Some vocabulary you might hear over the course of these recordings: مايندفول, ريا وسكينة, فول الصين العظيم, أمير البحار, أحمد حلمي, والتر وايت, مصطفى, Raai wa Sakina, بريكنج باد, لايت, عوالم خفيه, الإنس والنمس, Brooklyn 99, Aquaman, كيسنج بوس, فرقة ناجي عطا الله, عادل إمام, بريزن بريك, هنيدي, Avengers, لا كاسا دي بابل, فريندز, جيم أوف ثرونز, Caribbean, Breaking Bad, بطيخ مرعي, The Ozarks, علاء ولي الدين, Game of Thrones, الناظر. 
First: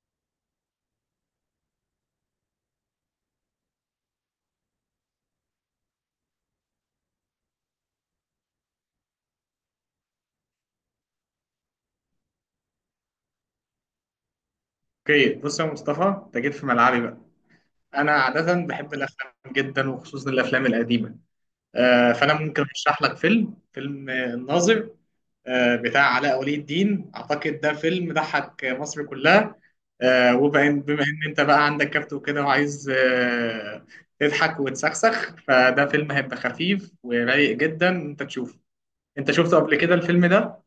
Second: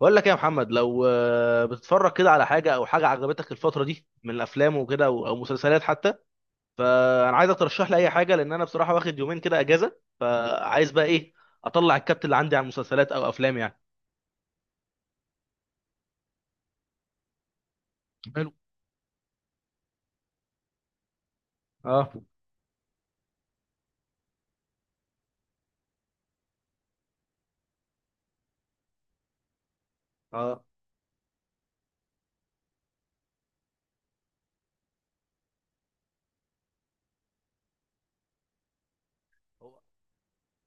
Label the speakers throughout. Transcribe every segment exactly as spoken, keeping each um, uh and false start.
Speaker 1: بقول لك ايه يا محمد، لو آه، بتتفرج كده على حاجه او حاجه عجبتك الفتره دي من الافلام وكده او أو مسلسلات حتى. فانا عايزك ترشح لي اي حاجه، لان انا بصراحه واخد يومين كده اجازه، فعايز بقى ايه اطلع الكبت اللي عندي على المسلسلات او افلام يعني.
Speaker 2: اوكي، بص يا مصطفى، انت جيت في ملعبي بقى. انا
Speaker 1: حلو.
Speaker 2: عاده بحب الافلام جدا وخصوصا الافلام القديمه.
Speaker 1: اه.
Speaker 2: آه، فانا ممكن ارشح لك فيلم فيلم آه، الناظر. آه، بتاع علاء ولي الدين، اعتقد ده فيلم ضحك مصر كلها. آه، وبما
Speaker 1: اه.
Speaker 2: إن- بما ان انت بقى عندك كبت وكده وعايز آه، تضحك وتسخسخ، فده فيلم هيبقى خفيف ورايق جدا انت تشوفه. انت شفته قبل كده الفيلم ده؟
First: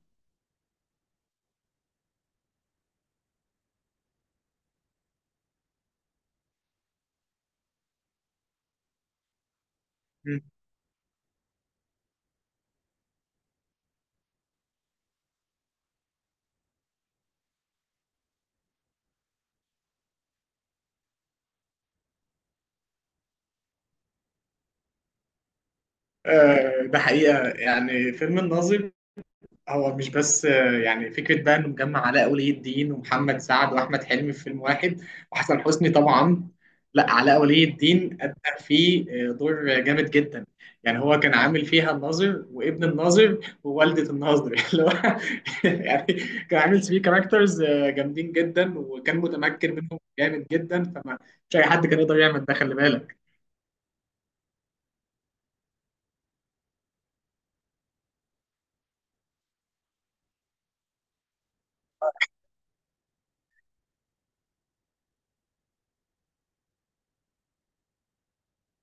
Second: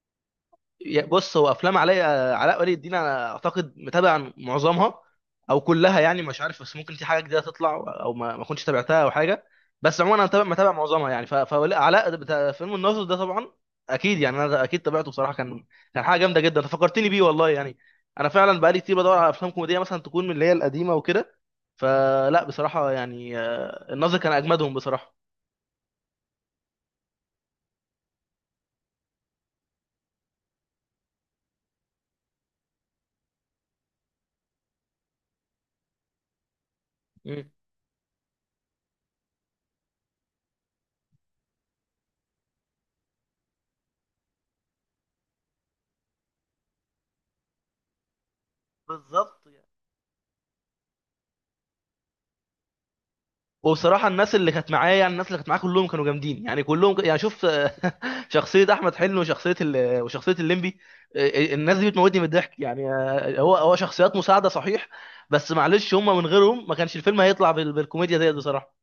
Speaker 1: يا- بص، هو افلام علاء، علاء ولي الدين انا اعتقد متابع معظمها او كلها يعني، مش عارف، بس ممكن في حاجه جديده تطلع او ما ما كنتش تابعتها او حاجه. بس عموما انا
Speaker 2: مم.
Speaker 1: متابع متابع معظمها يعني. ف- فعلاء بتاع فيلم الناظر ده طبعا اكيد يعني، انا اكيد تابعته بصراحه. كان كان حاجه جامده جدا، أنت فكرتني بيه والله يعني. انا فعلا بقالي كتير بدور على افلام كوميديه مثلا تكون من اللي هي القديمه وكده. فلا بصراحه يعني، آه، الناظر كان اجمدهم بصراحه.
Speaker 2: آه، ده حقيقة يعني فيلم الناظر، هو مش بس آه، يعني فكرة بقى إنه مجمع علاء ولي الدين ومحمد سعد وأحمد حلمي في فيلم واحد، وحسن حسني طبعا. لا، علاء
Speaker 1: مم.
Speaker 2: ولي الدين أدى فيه آه، دور جامد جدا. يعني هو كان عامل فيها الناظر وابن الناظر ووالدة الناظر اللي هو يعني كان عامل فيه كاركترز جامدين جدا وكان
Speaker 1: بالظبط.
Speaker 2: متمكن منهم جامد جدا. فما مش أي حد كان يقدر يعمل ده، خلي بالك.
Speaker 1: وبصراحه الناس اللي كانت معايا، يعني الناس اللي كانت معايا كلهم كانوا جامدين يعني، كلهم يعني. شوف، شخصيه احمد حلمي وشخصيه ال... وشخصيه الليمبي، آه، آه، الناس دي بتموتني من الضحك يعني. آه، هو هو شخصيات مساعده صحيح، بس معلش هم من غيرهم ما كانش الفيلم هيطلع بال... بالكوميديا ديت بصراحه.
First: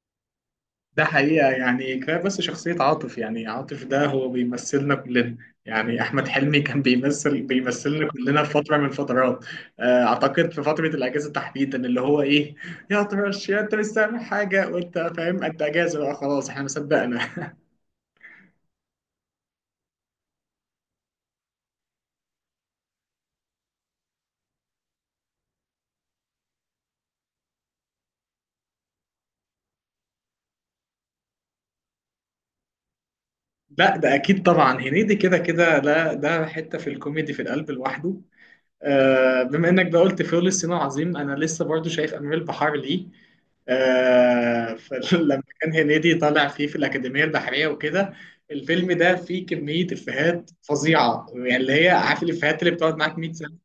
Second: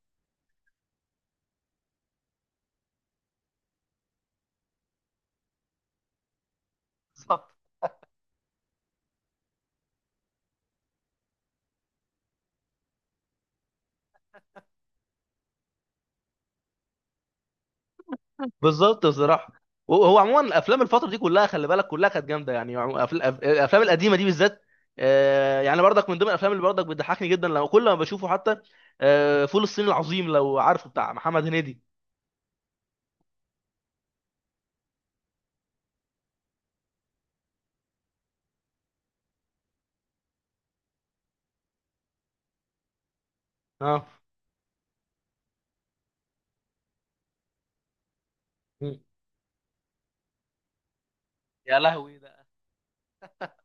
Speaker 2: ده حقيقة، يعني كفاية بس شخصية عاطف. يعني عاطف ده هو بيمثلنا كلنا. يعني أحمد حلمي كان بيمثل
Speaker 1: بالظبط.
Speaker 2: بيمثلنا كلنا في فترة من الفترات. آه، أعتقد في فترة الأجازة تحديدا، اللي هو إيه، يا طرش، يا أنت مش سامع حاجة، وأنت فاهم أنت أجازة بقى خلاص إحنا مصدقنا.
Speaker 1: بالظبط بصراحه. وهو عموما افلام الفتره دي كلها، خلي بالك كلها كانت جامده يعني. عمو- أف- الأف- الافلام القديمه دي بالذات. آه، يعني برضك من ضمن الافلام اللي برضك بتضحكني جدا لو كل ما بشوفه حتى، آه، فول الصين العظيم لو عارفه، بتاع محمد هنيدي.
Speaker 2: لا، ده أكيد طبعا هنيدي كده كده، لا ده حتة في الكوميدي في القلب لوحده. آه، بما انك بقى قلت فيول الصين العظيم، انا لسه برضو شايف امير البحار ليه.
Speaker 1: اه.
Speaker 2: آه، فلما كان هنيدي طالع فيه في الأكاديمية البحرية وكده، الفيلم
Speaker 1: مم.
Speaker 2: ده فيه كمية إفيهات فظيعة. يعني اللي
Speaker 1: يا
Speaker 2: هي
Speaker 1: لهوي
Speaker 2: عارف
Speaker 1: ده!
Speaker 2: الإفيهات اللي بتقعد معاك مية سنة.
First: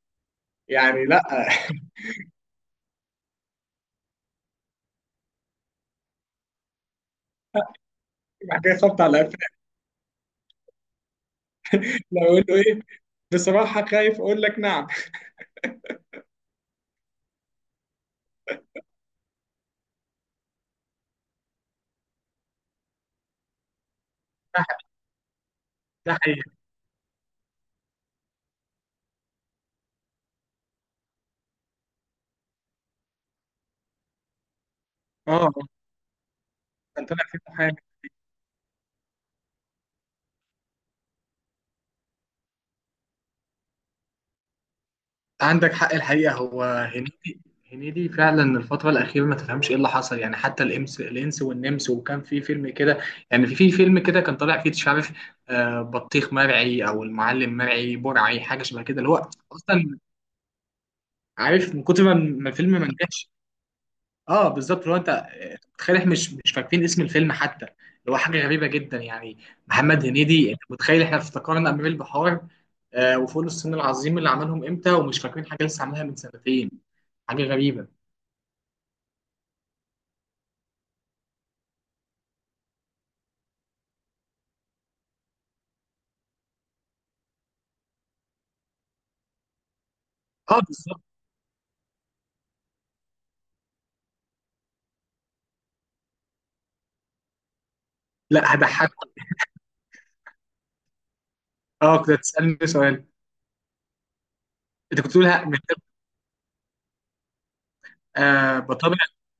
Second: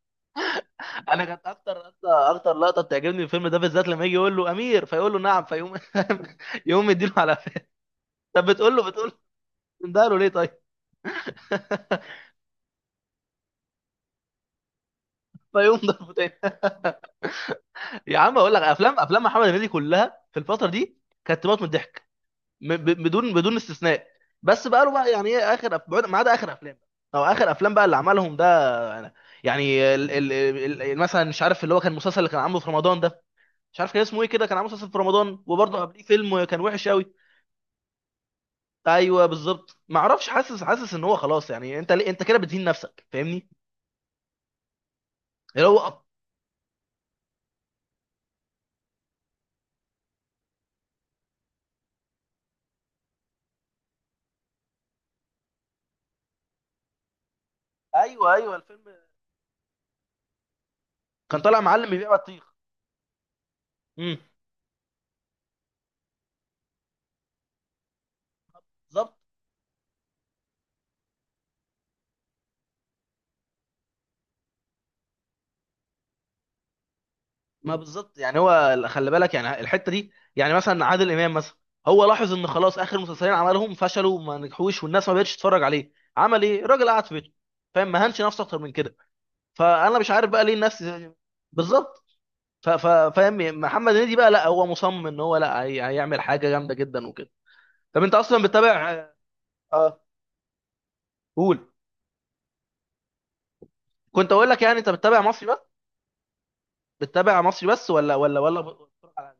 Speaker 2: يعني لا
Speaker 1: انا كانت اكتر اكتر اكتر لقطه بتعجبني في الفيلم ده بالذات، لما يجي يقول له امير فيقول له نعم فيقوم يقوم مديله على قفاه. طب بتقول
Speaker 2: حكاية
Speaker 1: له،
Speaker 2: خبط
Speaker 1: بتقول
Speaker 2: على قفاك.
Speaker 1: له ده له ليه طيب؟
Speaker 2: لو أقول له إيه؟ بصراحة خايف أقول لك نعم.
Speaker 1: فيقوم ضربه تاني. يا عم اقول لك، افلام، افلام محمد هنيدي كلها في الفتره دي كانت تموت من الضحك، م- ب- بدون بدون استثناء. بس بقى له بقى يعني ايه اخر أف- بعد-
Speaker 2: ده
Speaker 1: ما عدا
Speaker 2: حقيقي.
Speaker 1: اخر افلام او اخر افلام بقى اللي عملهم ده يعني. يعني ال- ال- ال- مثلا، مش عارف، اللي هو كان المسلسل اللي كان عامله في رمضان ده، مش عارف كان اسمه ايه كده، كان عامل مسلسل في رمضان
Speaker 2: آه
Speaker 1: وبرضه قبليه فيلم كان وحش
Speaker 2: كان
Speaker 1: قوي.
Speaker 2: طالع فيه.
Speaker 1: ايوه بالظبط. ما اعرفش، حاسس حاسس ان هو خلاص يعني، انت ليه انت كده بتهين نفسك؟ فاهمني؟ اللي
Speaker 2: عندك
Speaker 1: هو
Speaker 2: حق
Speaker 1: أب...
Speaker 2: الحقيقة، هو هنيدي، هنيدي فعلا الفترة الأخيرة ما تفهمش إيه اللي حصل، يعني حتى الإمس الإنس والنمس، وكان في فيلم كده. يعني في في فيلم كده كان طالع فيه مش عارف آه، بطيخ مرعي أو المعلم مرعي
Speaker 1: ايوه
Speaker 2: برعي،
Speaker 1: ايوه،
Speaker 2: حاجة شبه
Speaker 1: الفيلم
Speaker 2: كده، اللي هو أصلا
Speaker 1: كان طالع
Speaker 2: عارف من
Speaker 1: معلم
Speaker 2: كتر ما
Speaker 1: بيبيع
Speaker 2: ما
Speaker 1: بطيخ.
Speaker 2: الفيلم ما نجحش.
Speaker 1: امم.
Speaker 2: اه بالظبط. لو انت آه، متخيل، احنا مش مش فاكرين اسم الفيلم حتى، اللي هو حاجه غريبه جدا
Speaker 1: بالظبط.
Speaker 2: يعني. محمد هنيدي، انت متخيل احنا افتكرنا امير البحار آه وفول الصين العظيم اللي عملهم امتى، ومش فاكرين حاجه لسه عاملها من سنتين؟ حاجه
Speaker 1: ما
Speaker 2: غريبه.
Speaker 1: بالظبط يعني، هو خلي بالك يعني الحته دي، يعني مثلا عادل امام مثلا، هو لاحظ ان خلاص اخر مسلسلين عملهم فشلوا وما نجحوش والناس ما بقتش تتفرج عليه، عمل ايه الراجل؟ قعد في بيته، فاهم؟ ما هنش نفسه اكتر من كده. فانا مش عارف بقى ليه
Speaker 2: اه
Speaker 1: الناس.
Speaker 2: بالظبط.
Speaker 1: بالظبط. ف- ف- فاهم، محمد هنيدي بقى لا، هو مصمم ان هو لا، هي- هيعمل حاجه جامده جدا وكده. طب انت اصلا
Speaker 2: لا، هضحك.
Speaker 1: بتتابع؟ اه. قول.
Speaker 2: اه كنت هتسالني سؤال.
Speaker 1: كنت اقول لك يعني، انت
Speaker 2: انت كنت
Speaker 1: بتتابع
Speaker 2: بتقول ها-
Speaker 1: مصري بس،
Speaker 2: بت-
Speaker 1: بتتابع مصري بس ولا ولا
Speaker 2: آه
Speaker 1: ولا
Speaker 2: بتابع.
Speaker 1: بتتفرج على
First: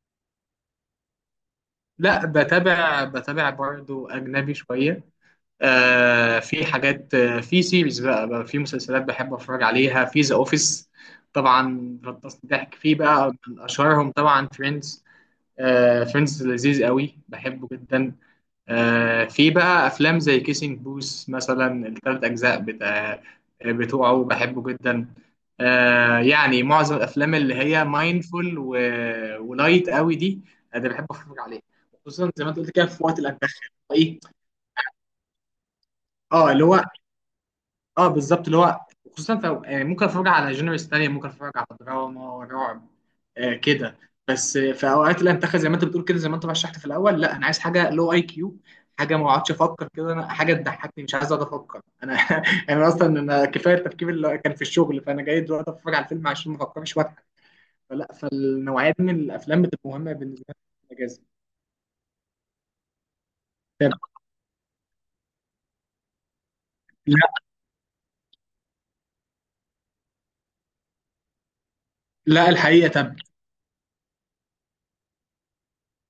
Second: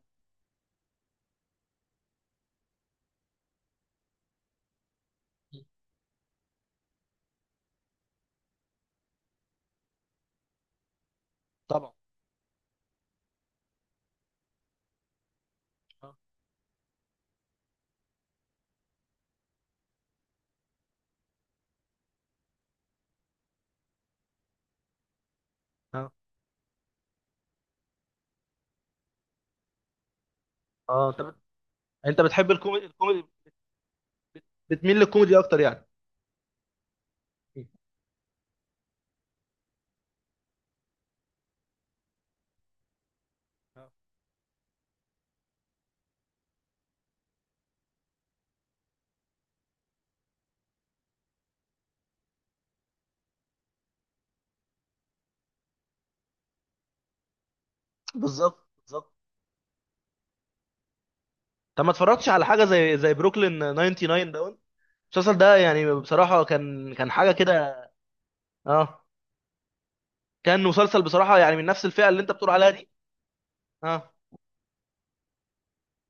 Speaker 2: لا، بتابع بتابع برضه اجنبي شويه.
Speaker 1: أجنبي؟
Speaker 2: آه في حاجات، آه في سيريز بقى, بقى في مسلسلات بحب اتفرج عليها. في ذا اوفيس
Speaker 1: طبعا.
Speaker 2: طبعا غطسني ضحك فيه بقى، من اشهرهم طبعا فريندز. آه
Speaker 1: اه.
Speaker 2: فريندز لذيذ قوي، بحبه جدا. آه في بقى افلام زي كيسنج بوس مثلا، الثلاث اجزاء بتاع آه، بتوعه، بحبه جدا.
Speaker 1: اه.
Speaker 2: آه يعني معظم الافلام اللي هي مايندفول، و... ولايت قوي دي، انا بحب
Speaker 1: اه. انت بت-
Speaker 2: اتفرج عليها.
Speaker 1: انت
Speaker 2: خصوصا زي
Speaker 1: بتحب
Speaker 2: ما انت قلت
Speaker 1: الكوميدي،
Speaker 2: كده في وقت
Speaker 1: الكوميدي،
Speaker 2: الانتخاب، ايه،
Speaker 1: بتميل للكوميدي اكتر يعني.
Speaker 2: اه اللي هو، اه بالظبط اللي هو، خصوصا في آه، ممكن اتفرج على جينرز تانية، ممكن اتفرج على دراما رعب آه
Speaker 1: آه.
Speaker 2: كده، بس آه، في اوقات الانتخاب، زي ما انت بتقول كده، زي ما انت رشحت في الاول، لا، انا عايز حاجه لو اي كيو، حاجه ما اقعدش افكر كده، انا حاجه تضحكني. مش عايز اقعد افكر انا انا اصلا انا كفايه التفكير اللي كان في الشغل، فانا جاي دلوقتي اتفرج على الفيلم عشان ما افكرش واضحك. فلا،
Speaker 1: بالظبط.
Speaker 2: فالنوعيه دي
Speaker 1: بالظبط.
Speaker 2: من الافلام بتبقى مهمه بالنسبه لي في الاجازه.
Speaker 1: طب ما اتفرجتش على حاجه زي زي بروكلين
Speaker 2: طب،
Speaker 1: تسعه وتسعين ده؟ المسلسل ده يعني بصراحه كان، كان
Speaker 2: لا
Speaker 1: حاجه كده. اه. كان مسلسل بصراحه يعني من نفس الفئه اللي انت
Speaker 2: لا
Speaker 1: بتقول عليها
Speaker 2: الحقيقه.
Speaker 1: دي.
Speaker 2: طب
Speaker 1: اه،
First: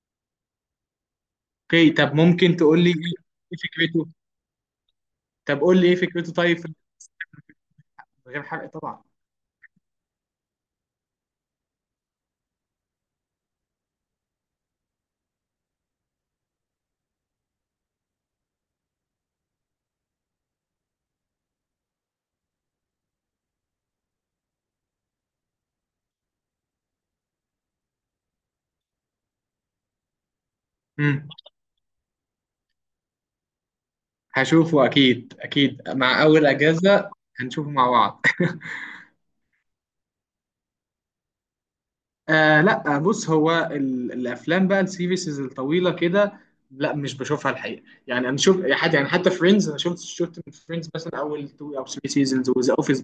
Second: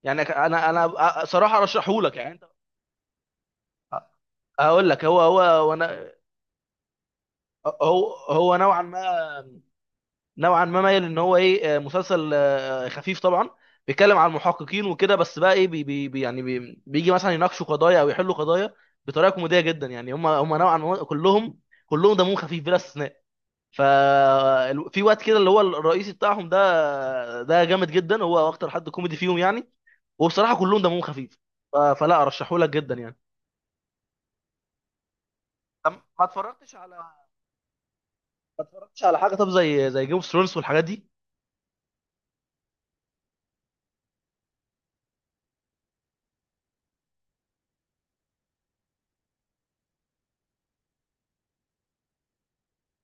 Speaker 1: يعني انا، انا صراحه
Speaker 2: اوكي،
Speaker 1: ارشحه
Speaker 2: طب
Speaker 1: لك يعني انت.
Speaker 2: ممكن تقول لي ايه، إيه فكرته؟
Speaker 1: هقول لك، هو
Speaker 2: طب
Speaker 1: هو
Speaker 2: قول لي ايه
Speaker 1: وانا،
Speaker 2: فكرته، طيب في-
Speaker 1: هو
Speaker 2: من غير
Speaker 1: هو
Speaker 2: حرق
Speaker 1: نوعا
Speaker 2: طبعا.
Speaker 1: ما، نوعا ما مايل ان هو ايه، آه، مسلسل آه، خفيف طبعا. بيتكلم عن محققين وكده، بس بقى ايه، بي بي بي- يعني بي بيجي مثلا يناقشوا قضايا او يحلوا قضايا بطريقه كوميديه جدا يعني. هم هم نوعا ما كلهم، كلهم دمهم خفيف بلا استثناء. ف ال- في وقت كده اللي هو الرئيسي بتاعهم ده، ده جامد جدا، هو اكتر حد كوميدي فيهم يعني. وبصراحه كلهم دمهم
Speaker 2: مم.
Speaker 1: خفيف. ف- فلا ارشحه لك جدا يعني.
Speaker 2: هشوفه، اكيد اكيد،
Speaker 1: طب
Speaker 2: مع
Speaker 1: ما
Speaker 2: اول
Speaker 1: اتفرجتش
Speaker 2: اجازه.
Speaker 1: على،
Speaker 2: هنشوفه مع بعض
Speaker 1: ما اتفرجتش على حاجه طب زي زي جيم اوف ثرونز والحاجات دي؟
Speaker 2: آه لا، بص هو ال- الافلام بقى، السيريسز الطويله كده، لا، مش بشوفها الحقيقه. يعني انا شوف، يعني حتى يعني حتى فريندز، انا شفت شفت من فريندز مثلا اول تو او ثري سيزونز، وذا اوفيس.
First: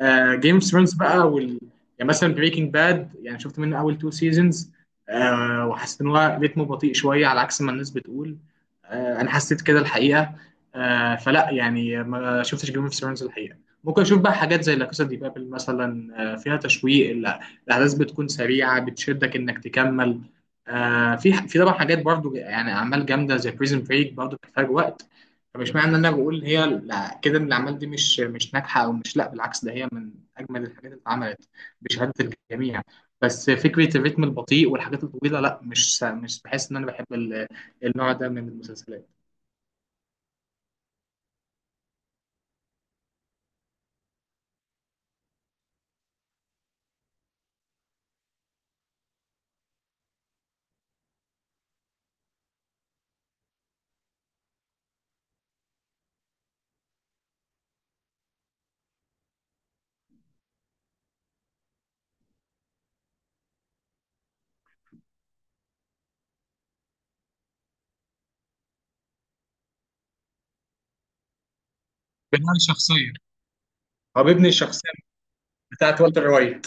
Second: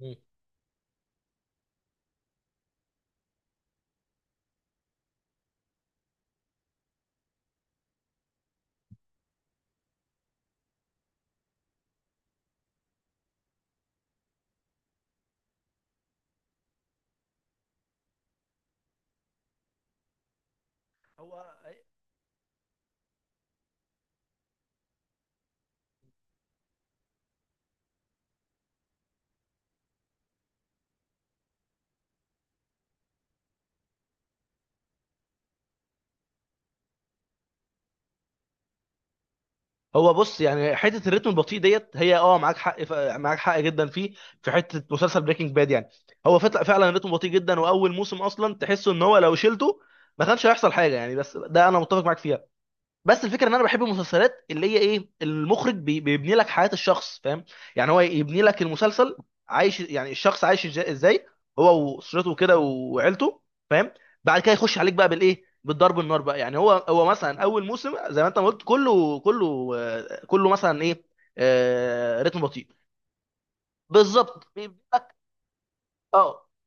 Speaker 1: مم.
Speaker 2: آه جيم اوف ثرونز بقى، وال... يعني مثلا بريكنج باد، يعني شفت منه اول تو سيزونز. آه، وحسيت ان هو ريتمه بطيء شويه على عكس ما الناس بتقول. آه انا حسيت كده الحقيقه. آه فلا، يعني ما شفتش جيم اوف ثرونز الحقيقه. ممكن اشوف بقى حاجات زي لا كاسا دي بابل مثلا، آه فيها تشويق، ال- الاحداث بتكون سريعه بتشدك انك تكمل. آه في
Speaker 1: هو،
Speaker 2: في طبعا حاجات برضو، يعني اعمال جامده زي بريزن بريك، برضو بتحتاج وقت. طب اشمعنى ان انا بقول هي لا- كده، ان الاعمال دي مش مش ناجحه، او مش، لا بالعكس، ده هي من اجمل الحاجات اللي اتعملت بشهاده الجميع. بس فكره الريتم البطيء والحاجات الطويله، لا مش مش بحس ان انا بحب ال- النوع ده من المسلسلات.
Speaker 1: هو بص يعني، حته الريتم البطيء ديت هي اه، معاك حق ف... معاك حق جدا فيه، في حته مسلسل بريكنج باد يعني. هو فت- فعلا الريتم بطيء جدا، واول موسم اصلا تحسه ان هو لو شلته ما كانش هيحصل حاجه يعني. بس ده انا متفق معاك فيها. بس الفكره ان انا بحب المسلسلات اللي هي ايه، المخرج بي- بيبني لك حياه الشخص، فاهم؟ يعني هو يبني لك المسلسل عايش، يعني الشخص عايش إج- ازاي هو واسرته كده وعيلته، فاهم؟ بعد كده يخش عليك بقى بالايه، بالضرب النار بقى يعني. هو هو مثلا اول موسم زي ما انت ما قلت، كله، كله آه، كله مثلا ايه، آه، رتم
Speaker 2: بناء
Speaker 1: بطيء.
Speaker 2: شخصية، هو بيبني
Speaker 1: بالظبط، بيبني
Speaker 2: الشخصيه
Speaker 1: لك.
Speaker 2: بتاعت والتر
Speaker 1: اه.
Speaker 2: وايت.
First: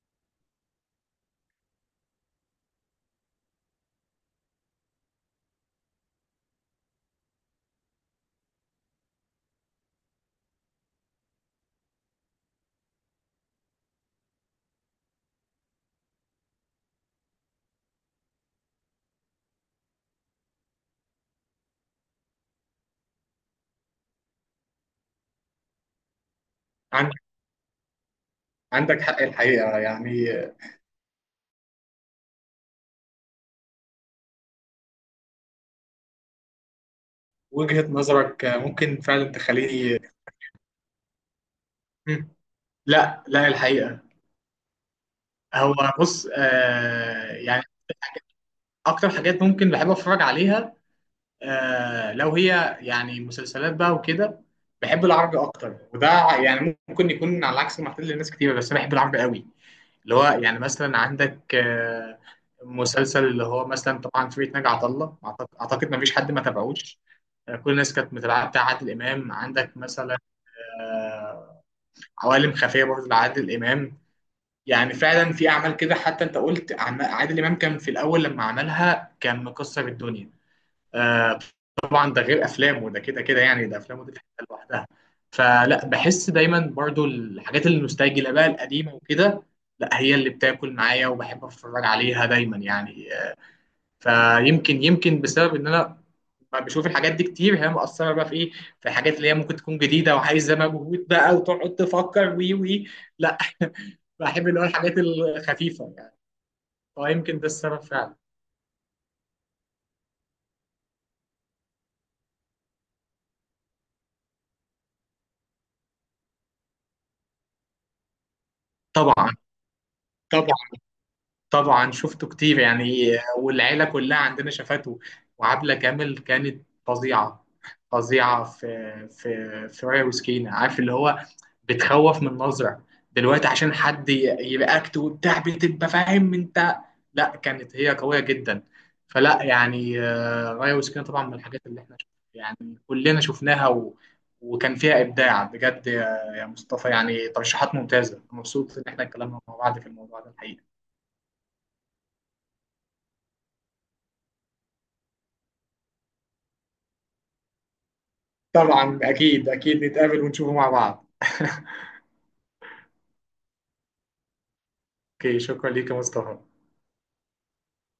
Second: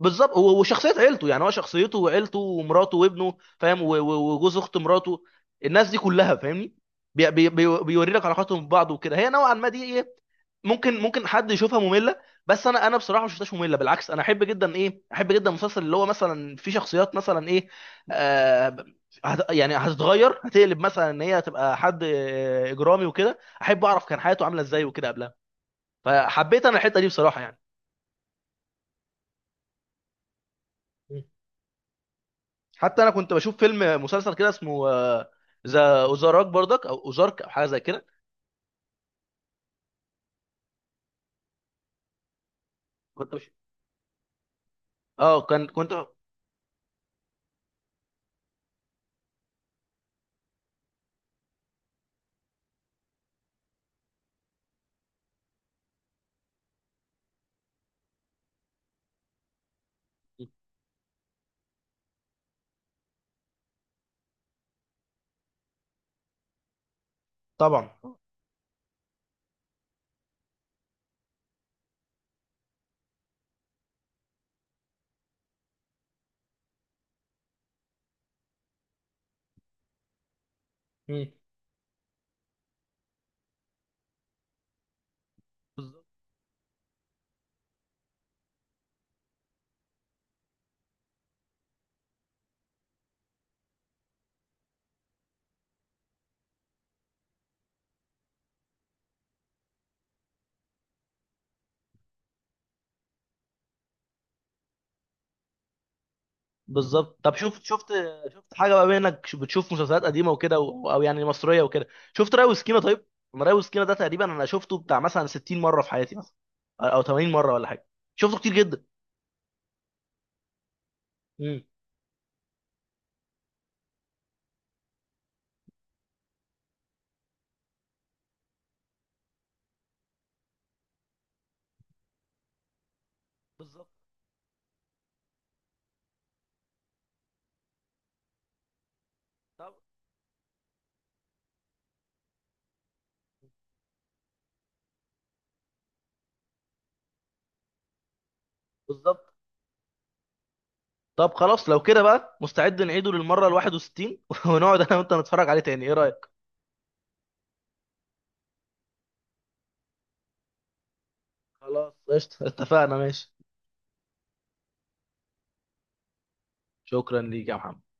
Speaker 1: بالظبط، هو وشخصيه عيلته يعني، هو شخصيته وعيلته ومراته وابنه، فاهم؟ و- و- وجوز اخت مراته، الناس دي كلها، فاهمني؟ بي بي بي بيوري لك علاقاتهم ببعض وكده. هي نوعا ما دي ايه، ممكن، ممكن حد يشوفها ممله، بس انا، انا بصراحه ما شفتهاش ممله، بالعكس، انا احب جدا ايه، احب جدا المسلسل اللي هو مثلا فيه شخصيات مثلا ايه، آه، هت- يعني هتتغير، هتقلب مثلا ان هي هتبقى حد آه، اجرامي وكده، احب اعرف كان حياته عامله ازاي وكده قبلها. فحبيت انا الحته دي
Speaker 2: عندك
Speaker 1: بصراحه يعني.
Speaker 2: عندك حق الحقيقه يعني.
Speaker 1: حتى انا كنت بشوف فيلم مسلسل كده اسمه آه، ذا اوزارك برضك او اوزارك او حاجه زي
Speaker 2: وجهه
Speaker 1: كده.
Speaker 2: نظرك ممكن فعلا تخليني. مم. لا
Speaker 1: كنت
Speaker 2: لا
Speaker 1: بش...
Speaker 2: الحقيقه.
Speaker 1: اه، كان،
Speaker 2: هو
Speaker 1: كنت.
Speaker 2: بص آه يعني اكتر حاجات ممكن بحب اتفرج عليها، آه لو هي يعني مسلسلات بقى وكده، بحب العربي اكتر. وده يعني ممكن يكون على عكس معتاد لناس كتير، بس انا بحب العربي قوي. اللي هو يعني مثلا عندك آه مسلسل اللي هو مثلا طبعا فرقة ناجي عطا الله، اعتقد أعتقد مفيش حد ما تابعوش. آه كل
Speaker 1: طبعا.
Speaker 2: الناس كانت متابعه، بتاع عادل امام، عندك مثلا آه، عوالم خفيه برضه لعادل امام. يعني فعلا في اعمال كده، حتى انت قلت أعما- عادل امام كان في الاول لما عملها كان مكسر الدنيا.
Speaker 1: مم.
Speaker 2: آه، طبعا ده غير افلامه، ده كده كده يعني، ده افلامه دي في حته لوحدها. فلا بحس دايما برضو الحاجات النوستالجيا اللي بقى القديمه وكده، لا هي اللي بتاكل معايا وبحب اتفرج عليها دايما يعني. فيمكن، يمكن بسبب ان انا ما بشوف الحاجات دي كتير، هي مأثره بقى في ايه، في الحاجات اللي هي ممكن تكون جديده وعايزه مجهود بقى وتقعد تفكر وي وي. لا، بحب اللي هو الحاجات الخفيفه يعني.
Speaker 1: بالظبط. طب
Speaker 2: فيمكن ده
Speaker 1: شفت،
Speaker 2: السبب
Speaker 1: شفت،
Speaker 2: فعلا.
Speaker 1: شفت حاجه بقى بما انك ش- بتشوف مسلسلات قديمه وكده و- او يعني مصريه وكده، شفت راي وسكينه طيب؟ أنا راي وسكينه ده تقريبا انا شفته بتاع مثلا ستين مره في حياتي مثلا، او تمانين مره ولا حاجه، شفته كتير جدا.
Speaker 2: طبعا. طبعا.
Speaker 1: مم.
Speaker 2: طبعا شفته كتير يعني، والعيلة كلها عندنا شافته، وعبلة كامل كانت فظيعة. فظيعة في في في ريا وسكينة. عارف اللي هو بتخوف من نظرة دلوقتي عشان
Speaker 1: بالظبط.
Speaker 2: حد ي- يرياكت وبتاع، بتبقى فاهم انت. لا، كانت هي قوية جدا. فلا
Speaker 1: طب
Speaker 2: يعني آه، ريا وسكينة طبعا من الحاجات اللي احنا شف- يعني كلنا شفناها و وكان فيها إبداع بجد، يا يا مصطفى. يعني ترشيحات ممتازة، مبسوط إن احنا
Speaker 1: بالظبط،
Speaker 2: اتكلمنا مع بعض في الموضوع ده الحقيقة.
Speaker 1: طب خلاص لو كده بقى مستعد نعيده للمره ال الحادية والستين ونقعد انا وانت نتفرج عليه تاني، ايه رايك؟
Speaker 2: طبعا، اكيد اكيد نتقابل ونشوفه مع بعض
Speaker 1: خلاص قشطة، اتفقنا، ماشي.
Speaker 2: اوكي، شكرا ليك يا مصطفى.
Speaker 1: شكرا ليك يا محمد.